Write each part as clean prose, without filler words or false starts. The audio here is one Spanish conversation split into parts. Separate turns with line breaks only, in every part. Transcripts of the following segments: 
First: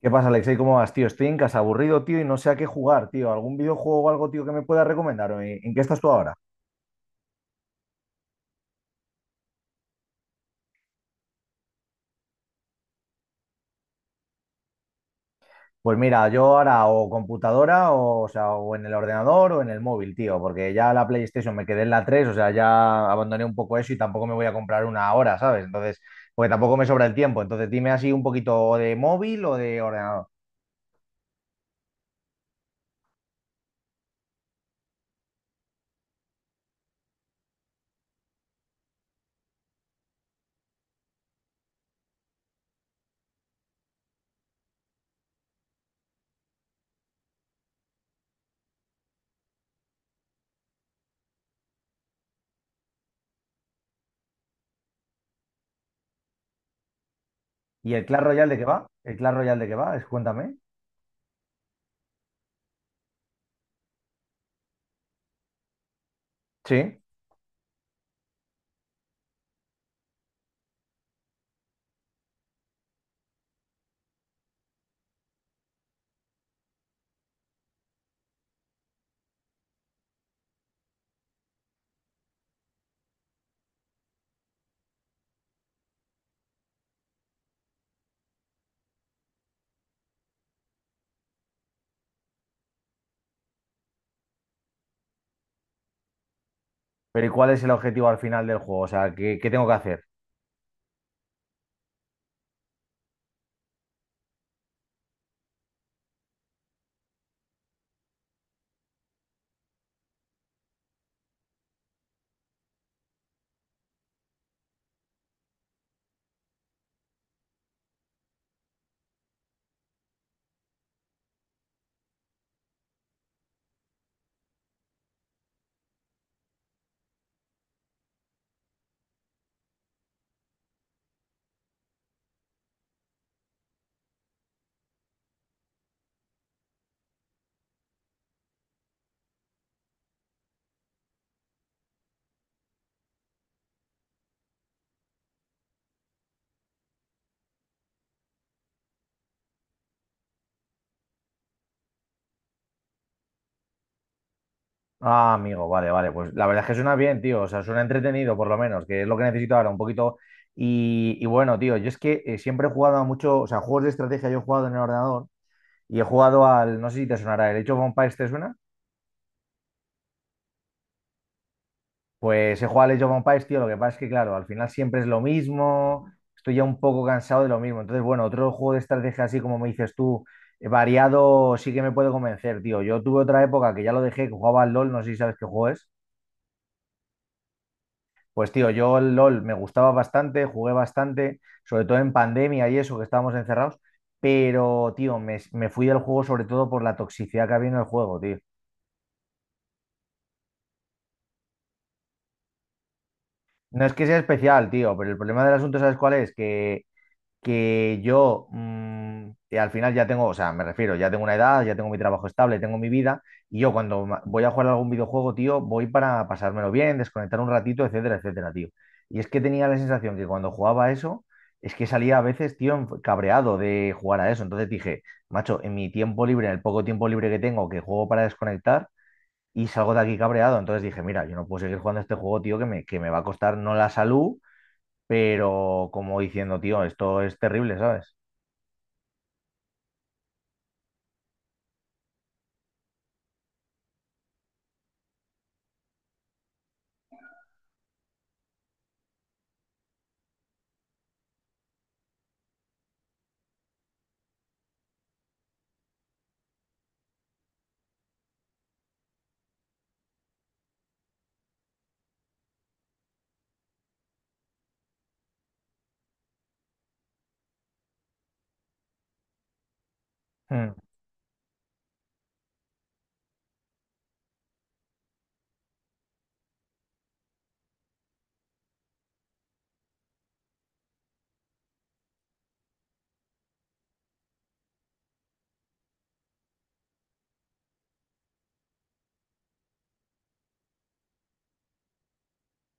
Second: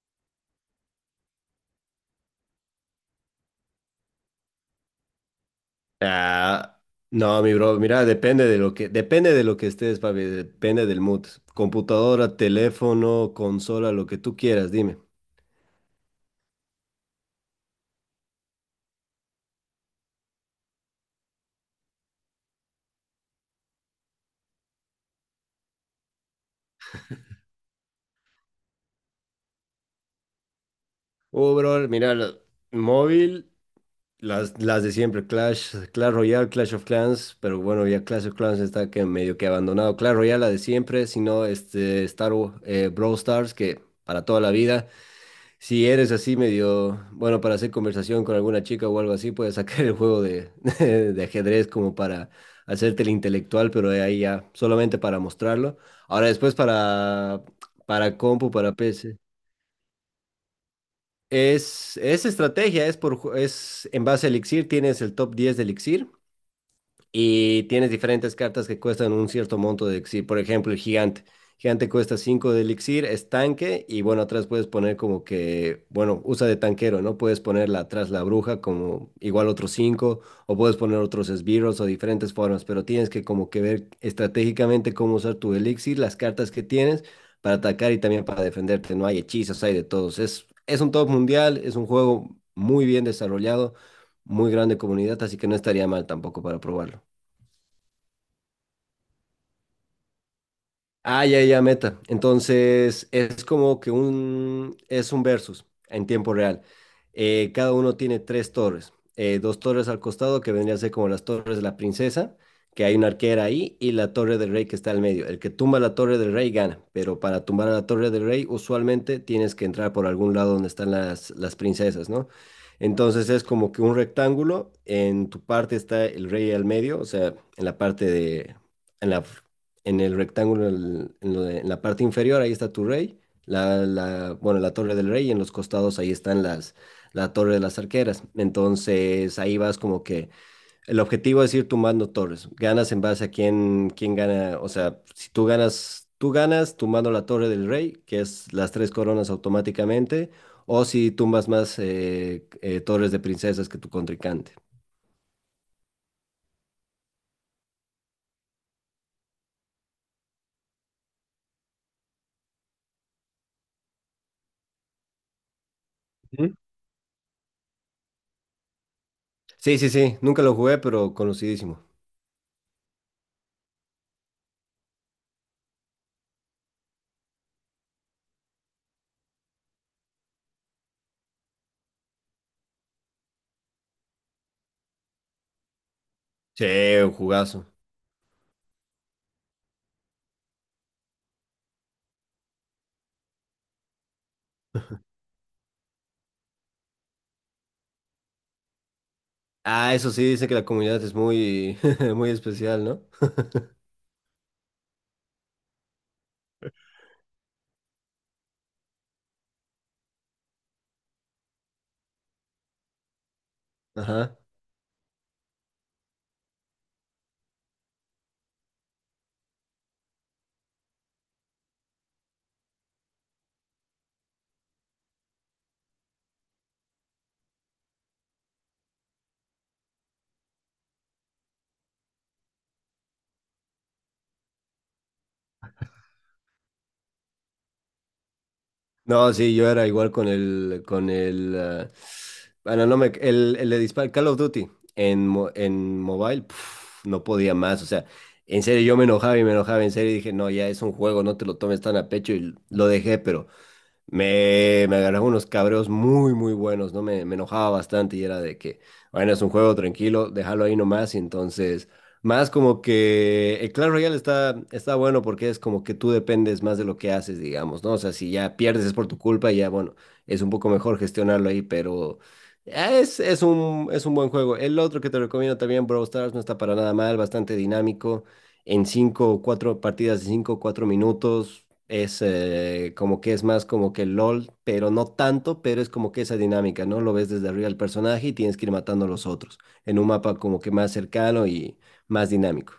¿Qué pasa, Alexei? ¿Cómo vas, tío? Estoy en casa aburrido, tío, y no sé a qué jugar, tío. ¿Algún videojuego o algo, tío, que me puedas recomendar? ¿O ¿En qué estás tú ahora?
Ah, no, mi bro, mira, depende de lo que estés, papi, depende del mood. Computadora, teléfono, consola, lo que tú quieras, dime.
Pues mira, yo ahora o computadora, o sea, o en el ordenador o en el móvil, tío, porque ya la PlayStation me quedé en la 3, o sea, ya abandoné un poco eso y tampoco me voy a comprar una ahora, ¿sabes? Entonces, porque tampoco me sobra el tiempo. Entonces, dime así un poquito de móvil o de ordenador.
Bro, mira, móvil, las de siempre, Clash, Clash Royale, Clash of Clans, pero bueno, ya Clash of Clans está que medio que abandonado. Clash Royale, la de siempre, sino este Brawl Stars, que para toda la vida. Si eres así medio, bueno, para hacer conversación con alguna chica o algo así, puedes sacar el juego de, de ajedrez como para hacerte el intelectual, pero de ahí ya, solamente para mostrarlo. Ahora después para,
¿Y el
para
Clash Royale
compu,
de qué
para
va? ¿El
PC.
Clash Royale de qué va? Es- Cuéntame.
Es estrategia, es en base a Elixir, tienes el top 10 de Elixir
Sí.
y tienes diferentes cartas que cuestan un cierto monto de elixir. Por ejemplo, el gigante. Gigante cuesta 5 de elixir, es tanque y bueno, atrás puedes poner como que, bueno, usa de tanquero, ¿no? Puedes ponerla atrás la bruja como igual otros 5 o puedes poner otros esbirros o diferentes formas, pero tienes que como que ver estratégicamente cómo usar tu elixir, las cartas que tienes para atacar y también para defenderte. No hay hechizos, hay de todos. Es un top mundial, es un juego muy bien desarrollado, muy grande comunidad, así que no estaría mal tampoco para probarlo.
Pero ¿y cuál es el objetivo al final del juego? O sea, ¿qué, qué tengo que hacer?
Ah, ya, ya, meta. Entonces, es como que es un versus en tiempo real. Cada uno tiene tres torres. Dos torres al costado, que vendrían a ser como las torres de la princesa, que hay una arquera ahí, y la torre del rey que está al medio. El que tumba la torre del rey gana, pero para tumbar a la torre del rey, usualmente tienes que entrar por algún lado donde están las princesas, ¿no? Entonces, es como que un rectángulo. En tu parte está el rey al medio, o sea, en la en el rectángulo, en la parte inferior, ahí está tu rey, la torre del rey, y en los costados ahí están la torre de las arqueras. Entonces ahí vas como que el objetivo es ir tumbando torres. Ganas en base a quién gana, o sea, si tú ganas, tú ganas tumbando la torre del rey, que es las tres coronas automáticamente, o si tumbas más torres de princesas que tu contrincante.
Ah, amigo, vale, vale. Pues la verdad es que suena bien, tío. O sea, suena entretenido, por lo menos, que es lo que necesito ahora, un poquito. Y bueno, tío, yo es que siempre he jugado a mucho, o sea, juegos de estrategia yo he jugado en el ordenador y he jugado
Ujú.
al, no sé si te sonará, el Age of Empires, ¿te suena?
Sí, sí, sí, nunca lo jugué, pero conocidísimo.
Pues he jugado al Age of Empires, tío. Lo que pasa es que, claro, al final siempre es lo mismo. Estoy ya un poco cansado de lo mismo. Entonces, bueno, otro juego de estrategia así como me dices tú, variado, sí que me puede convencer, tío. Yo tuve otra época que ya lo dejé, que jugaba al LOL, no sé si sabes qué juego es.
Sí, un jugazo.
Pues tío, yo el LOL me gustaba bastante, jugué bastante, sobre todo en pandemia y eso, que estábamos encerrados, pero tío, me fui del juego sobre todo por la toxicidad que había en el juego, tío.
Ah, eso sí, dice que la comunidad es muy, muy especial, ¿no?
No es que sea especial, tío, pero el problema del asunto, ¿sabes cuál es? Que yo que al final ya tengo, o sea, me refiero, ya tengo una edad, ya tengo mi trabajo estable, tengo mi vida, y yo cuando ma-
Ajá.
voy a jugar a algún videojuego, tío, voy para pasármelo bien, desconectar un ratito, etcétera, etcétera, tío. Y es que tenía la sensación que cuando jugaba a eso, es que salía a veces, tío, enf- cabreado de jugar a eso. Entonces dije, macho, en mi tiempo libre, en el poco tiempo libre que tengo, que juego para desconectar, y salgo de aquí cabreado. Entonces dije, mira, yo no puedo seguir jugando a este juego, tío, que me va a costar no la salud pero como diciendo, tío, esto es terrible, ¿sabes?
No, sí, yo era igual con el, ah, bueno, no me, el de dispar, Call of Duty en mobile, puf, no podía más, o sea, en serio, yo me enojaba y me enojaba, en serio, y dije, no, ya es un juego, no te lo tomes tan a pecho, y lo dejé, pero me agarraba unos cabreos muy, muy buenos, ¿no? Me enojaba bastante y era de que, bueno, es un juego tranquilo, déjalo ahí nomás. Y entonces, más como que el Clash Royale está bueno porque es como que tú dependes más de lo que haces, digamos, ¿no? O sea, si ya pierdes es por tu culpa y ya, bueno, es un poco
Mm.
mejor gestionarlo ahí, pero es un buen juego. El otro que te recomiendo también, Brawl Stars, no está para nada mal, bastante dinámico en cinco, cuatro partidas de cinco, cuatro minutos. Es como que es más como que LOL, pero no tanto, pero es como que esa dinámica, ¿no? Lo ves desde arriba el personaje y tienes que ir matando a los otros en un mapa como que más cercano y más dinámico.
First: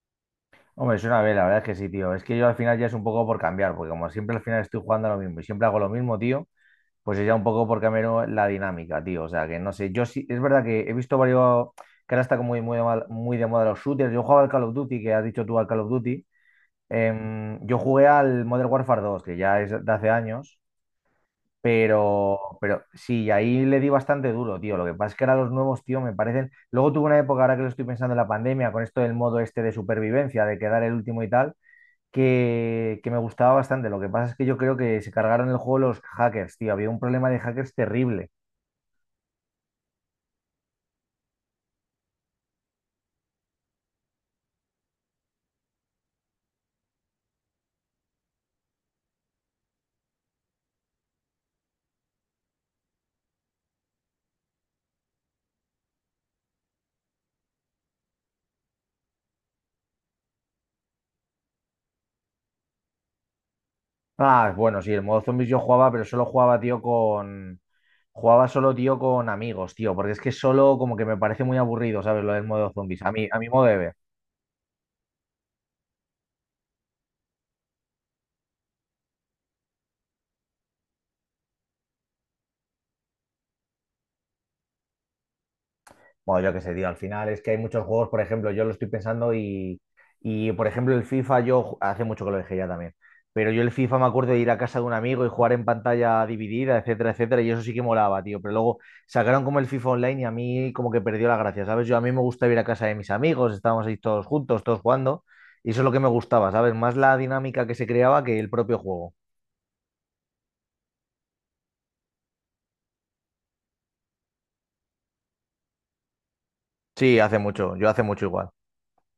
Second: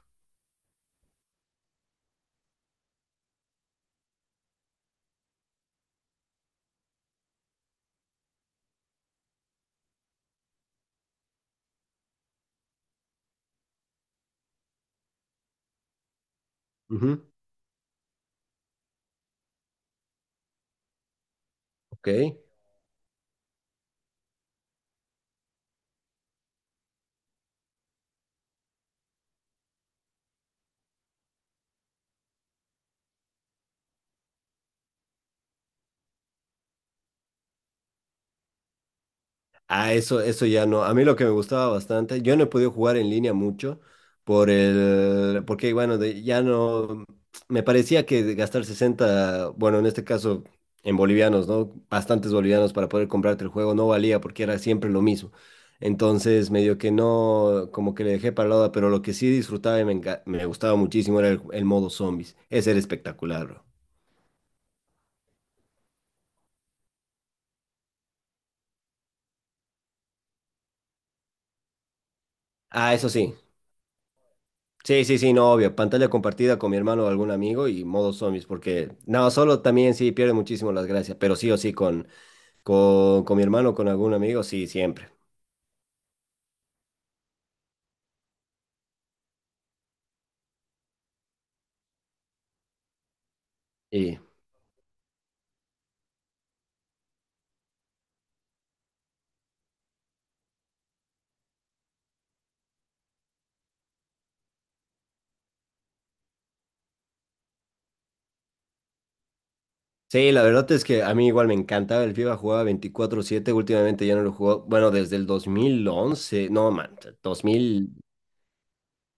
Hombre, es una vez, la verdad es que sí, tío. Es que yo al final ya es un poco por cambiar, porque como siempre al final estoy jugando a lo mismo y siempre hago lo mismo, tío, pues es ya un poco por cambiar la dinámica, tío. O sea, que no sé, yo sí, es verdad que he visto varios, que ahora está como de mal- muy de moda los shooters. Yo jugaba al Call of Duty, que has dicho tú al Call of Duty.
Ujú,
Yo jugué al Modern Warfare 2 que ya es de hace años.
ok.
Pero sí, ahí le di bastante duro, tío. Lo que pasa es que ahora los nuevos, tío, me parecen. Luego tuve una época, ahora que lo estoy pensando en la pandemia, con esto del modo este de supervivencia, de quedar el último y tal, que me gustaba bastante. Lo que pasa es que yo creo que se cargaron el juego los hackers, tío. Había un problema de hackers terrible.
Ah, eso ya no. A mí lo que me gustaba bastante, yo no he podido jugar en línea mucho porque bueno, ya no, me parecía que de gastar 60, bueno, en este caso en bolivianos, ¿no? Bastantes bolivianos para poder comprarte el juego no valía porque era siempre lo mismo. Entonces, medio que no, como que le dejé para la hora, pero lo que sí disfrutaba y me gustaba muchísimo era el modo zombies. Ese era espectacular, bro.
Ah, bueno, sí, el modo zombies yo jugaba, pero solo jugaba, tío, con. Jugaba solo, tío, con amigos, tío, porque es que solo como que me parece muy aburrido, ¿sabes? Lo del modo
Ah,
zombies,
eso
a mí,
sí.
a mi modo de ver.
Sí, sí, sí, no, obvio. Pantalla compartida con mi hermano o algún amigo y modo zombies, porque no, solo también sí pierde muchísimo las gracias, pero sí o sí con mi hermano o con algún amigo, sí, siempre.
Bueno, yo qué sé, tío, al final es que hay muchos juegos, por ejemplo, yo lo estoy pensando y por ejemplo, el FIFA, yo ju- hace mucho que lo dejé ya también, pero yo el FIFA me
Y
acuerdo de ir a casa de un amigo y jugar en pantalla dividida, etcétera, etcétera, y eso sí que molaba, tío, pero luego sacaron como el FIFA Online y a mí como que perdió la gracia, ¿sabes? Yo a mí me gusta ir a casa de mis amigos, estábamos ahí todos juntos, todos jugando, y eso es lo que me gustaba, ¿sabes? Más la dinámica que se creaba que el propio juego.
sí, la verdad es que a mí igual me encantaba el FIFA, jugaba 24/7 últimamente ya no lo juego, bueno, desde el 2011, no, man,
Sí, hace mucho, yo
2000,
hace mucho igual.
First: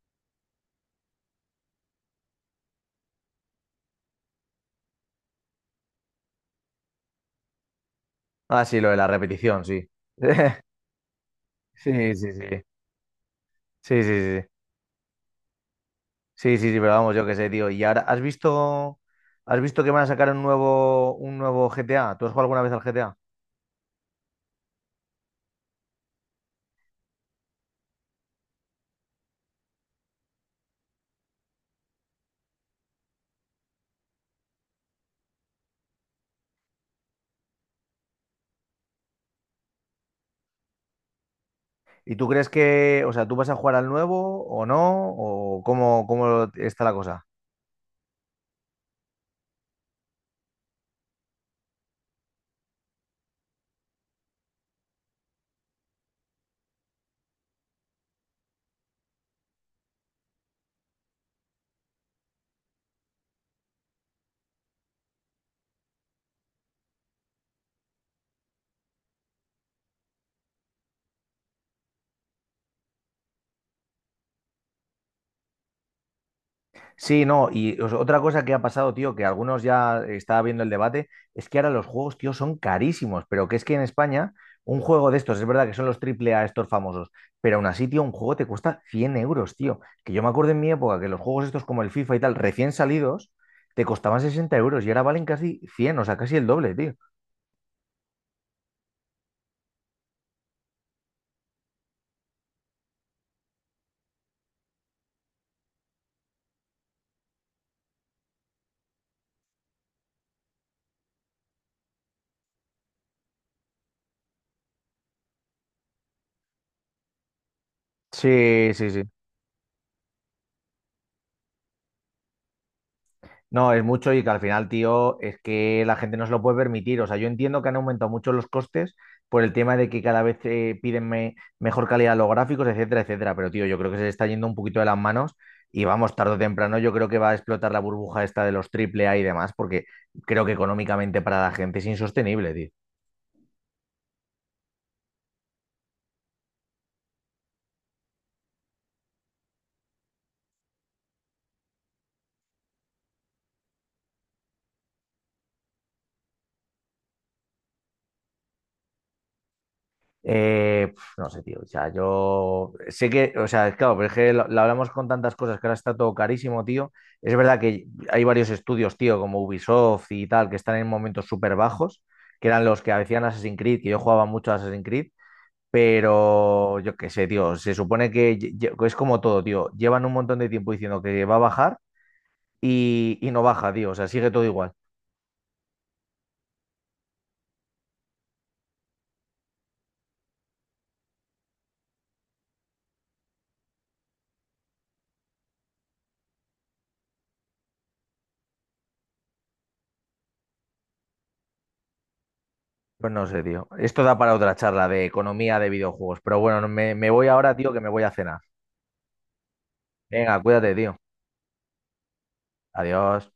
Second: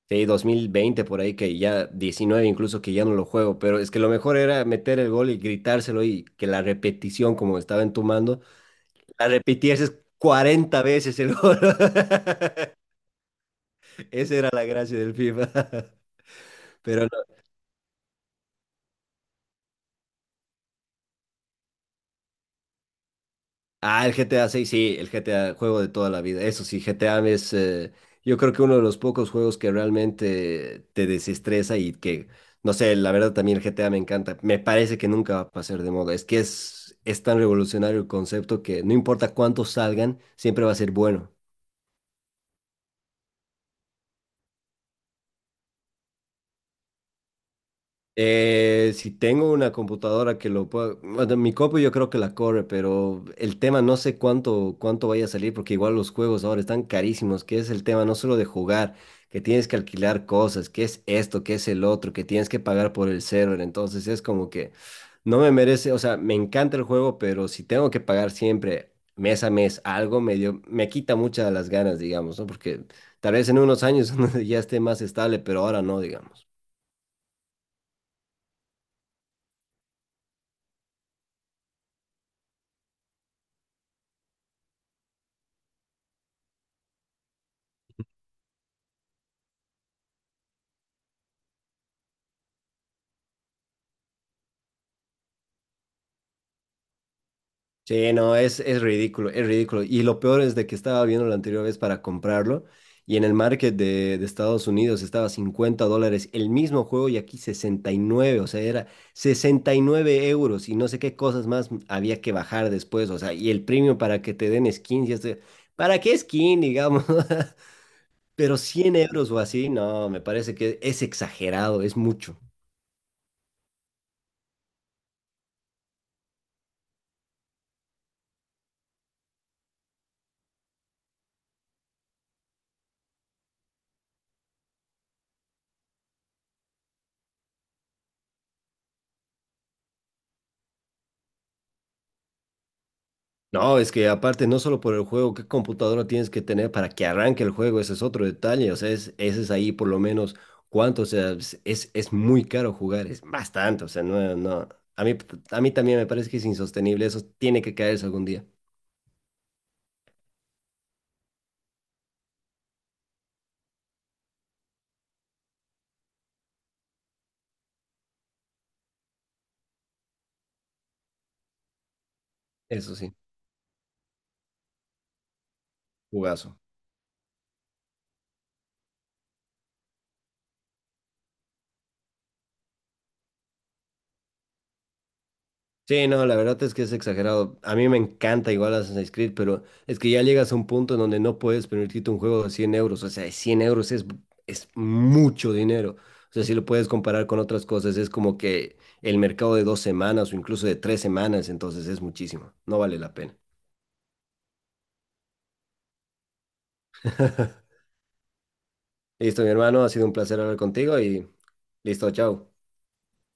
sí, 2020 por ahí, que ya 19 incluso que ya no lo juego, pero es que lo mejor era meter el gol y gritárselo y que la repetición como estaba entumando.
Ah, sí, lo de la
La
repetición, sí.
repitieses 40 veces el gol.
Sí, sí, sí. Sí, sí,
Esa
sí.
era la gracia del FIFA.
Sí, sí, sí, pero
Pero
vamos, yo
no.
qué sé, tío. Y ahora, ¿has visto que van a sacar un nuevo GTA? ¿Tú has jugado alguna vez al GTA?
Ah, el GTA 6 sí, el GTA, juego de toda la vida. Eso sí, GTA es, yo creo que uno de los pocos juegos que realmente te desestresa y que, no sé, la verdad también el GTA me encanta. Me parece que nunca va a pasar de moda. Es que es tan revolucionario el concepto que no importa cuántos salgan, siempre va a ser bueno.
¿Y tú crees que, o sea, tú vas a jugar al nuevo o no? ¿O cómo, cómo está la cosa?
Si tengo una computadora que lo pueda, bueno, mi compu yo creo que la corre, pero el tema no sé cuánto vaya a salir, porque igual los juegos ahora están carísimos, que es el tema no solo de jugar, que tienes que alquilar cosas, que es esto, que es el otro, que tienes que pagar por el server, entonces es como que no me merece, o sea, me encanta el juego, pero si tengo que pagar siempre mes a mes algo, medio, me quita muchas las ganas, digamos, ¿no? Porque tal vez en unos años ya esté más estable, pero ahora no, digamos.
Sí, no, y os- otra cosa que ha pasado, tío, que algunos ya estaba viendo el debate, es que ahora los juegos, tío, son carísimos, pero que es que en España un juego de estos, es verdad que son los triple A estos famosos, pero aún así, tío, un juego te cuesta 100 euros, tío. Que yo me acuerdo en mi época que los juegos estos como el FIFA y tal, recién salidos, te costaban 60 euros y ahora valen casi 100, o sea, casi el doble, tío.
Sí, no, es ridículo, es ridículo. Y lo peor es de que estaba viendo la anterior vez para comprarlo y en el market de Estados Unidos estaba 50 dólares el mismo juego y aquí 69, o sea, era 69 euros y no sé qué cosas más había que bajar después, o sea, y el premio para que te den skins, y este, ¿para qué skin, digamos? Pero
Sí, sí,
100
sí.
euros o así, no, me parece que es exagerado, es mucho.
No, es mucho y que al final, tío, es que la gente no se lo puede permitir. O sea, yo entiendo que han aumentado mucho los costes por el tema de que cada vez piden me- mejor calidad a los gráficos, etcétera, etcétera. Pero, tío, yo creo que se le está yendo un poquito de las manos y vamos, tarde o temprano, yo creo que va a explotar la burbuja esta de los triple A y demás, porque creo que económicamente para la gente es insostenible, tío.
No, es que aparte, no solo por el juego, qué computadora tienes que tener para que arranque el juego, ese es otro detalle, o sea, ese es ahí por lo menos cuánto, o sea, es muy caro jugar, es bastante, o sea, no, no, a mí, a mí también me parece que es insostenible, eso tiene que caerse algún día,
No sé, tío. O sea, yo sé que, o sea, claro, pero es que lo hablamos con tantas cosas que ahora está todo carísimo, tío. Es verdad que hay varios estudios, tío, como Ubisoft y tal, que están en momentos súper bajos, que eran los que
eso sí,
hacían Assassin's Creed, que yo jugaba mucho a Assassin's Creed,
jugazo.
pero yo qué sé, tío. Se supone que lle- lle- es como todo, tío. Llevan un montón de tiempo diciendo que va a bajar y no baja, tío. O sea, sigue todo igual.
Sí, no, la verdad es que es exagerado. A mí me encanta igual Assassin's Creed, pero es que ya llegas a un punto en donde no puedes permitirte un juego de 100 euros. O sea, 100 euros es mucho dinero. O sea, si lo puedes comparar con otras cosas, es como que el mercado de 2 semanas o incluso de 3 semanas, entonces es muchísimo. No vale
Pues
la
no
pena.
sé, tío. Esto da para otra charla de economía de videojuegos, pero bueno, no- me voy ahora, tío, que me voy a cenar.
Listo, mi hermano, ha sido un placer
Venga,
hablar
cuídate, tío.
contigo y listo, chao.
Adiós.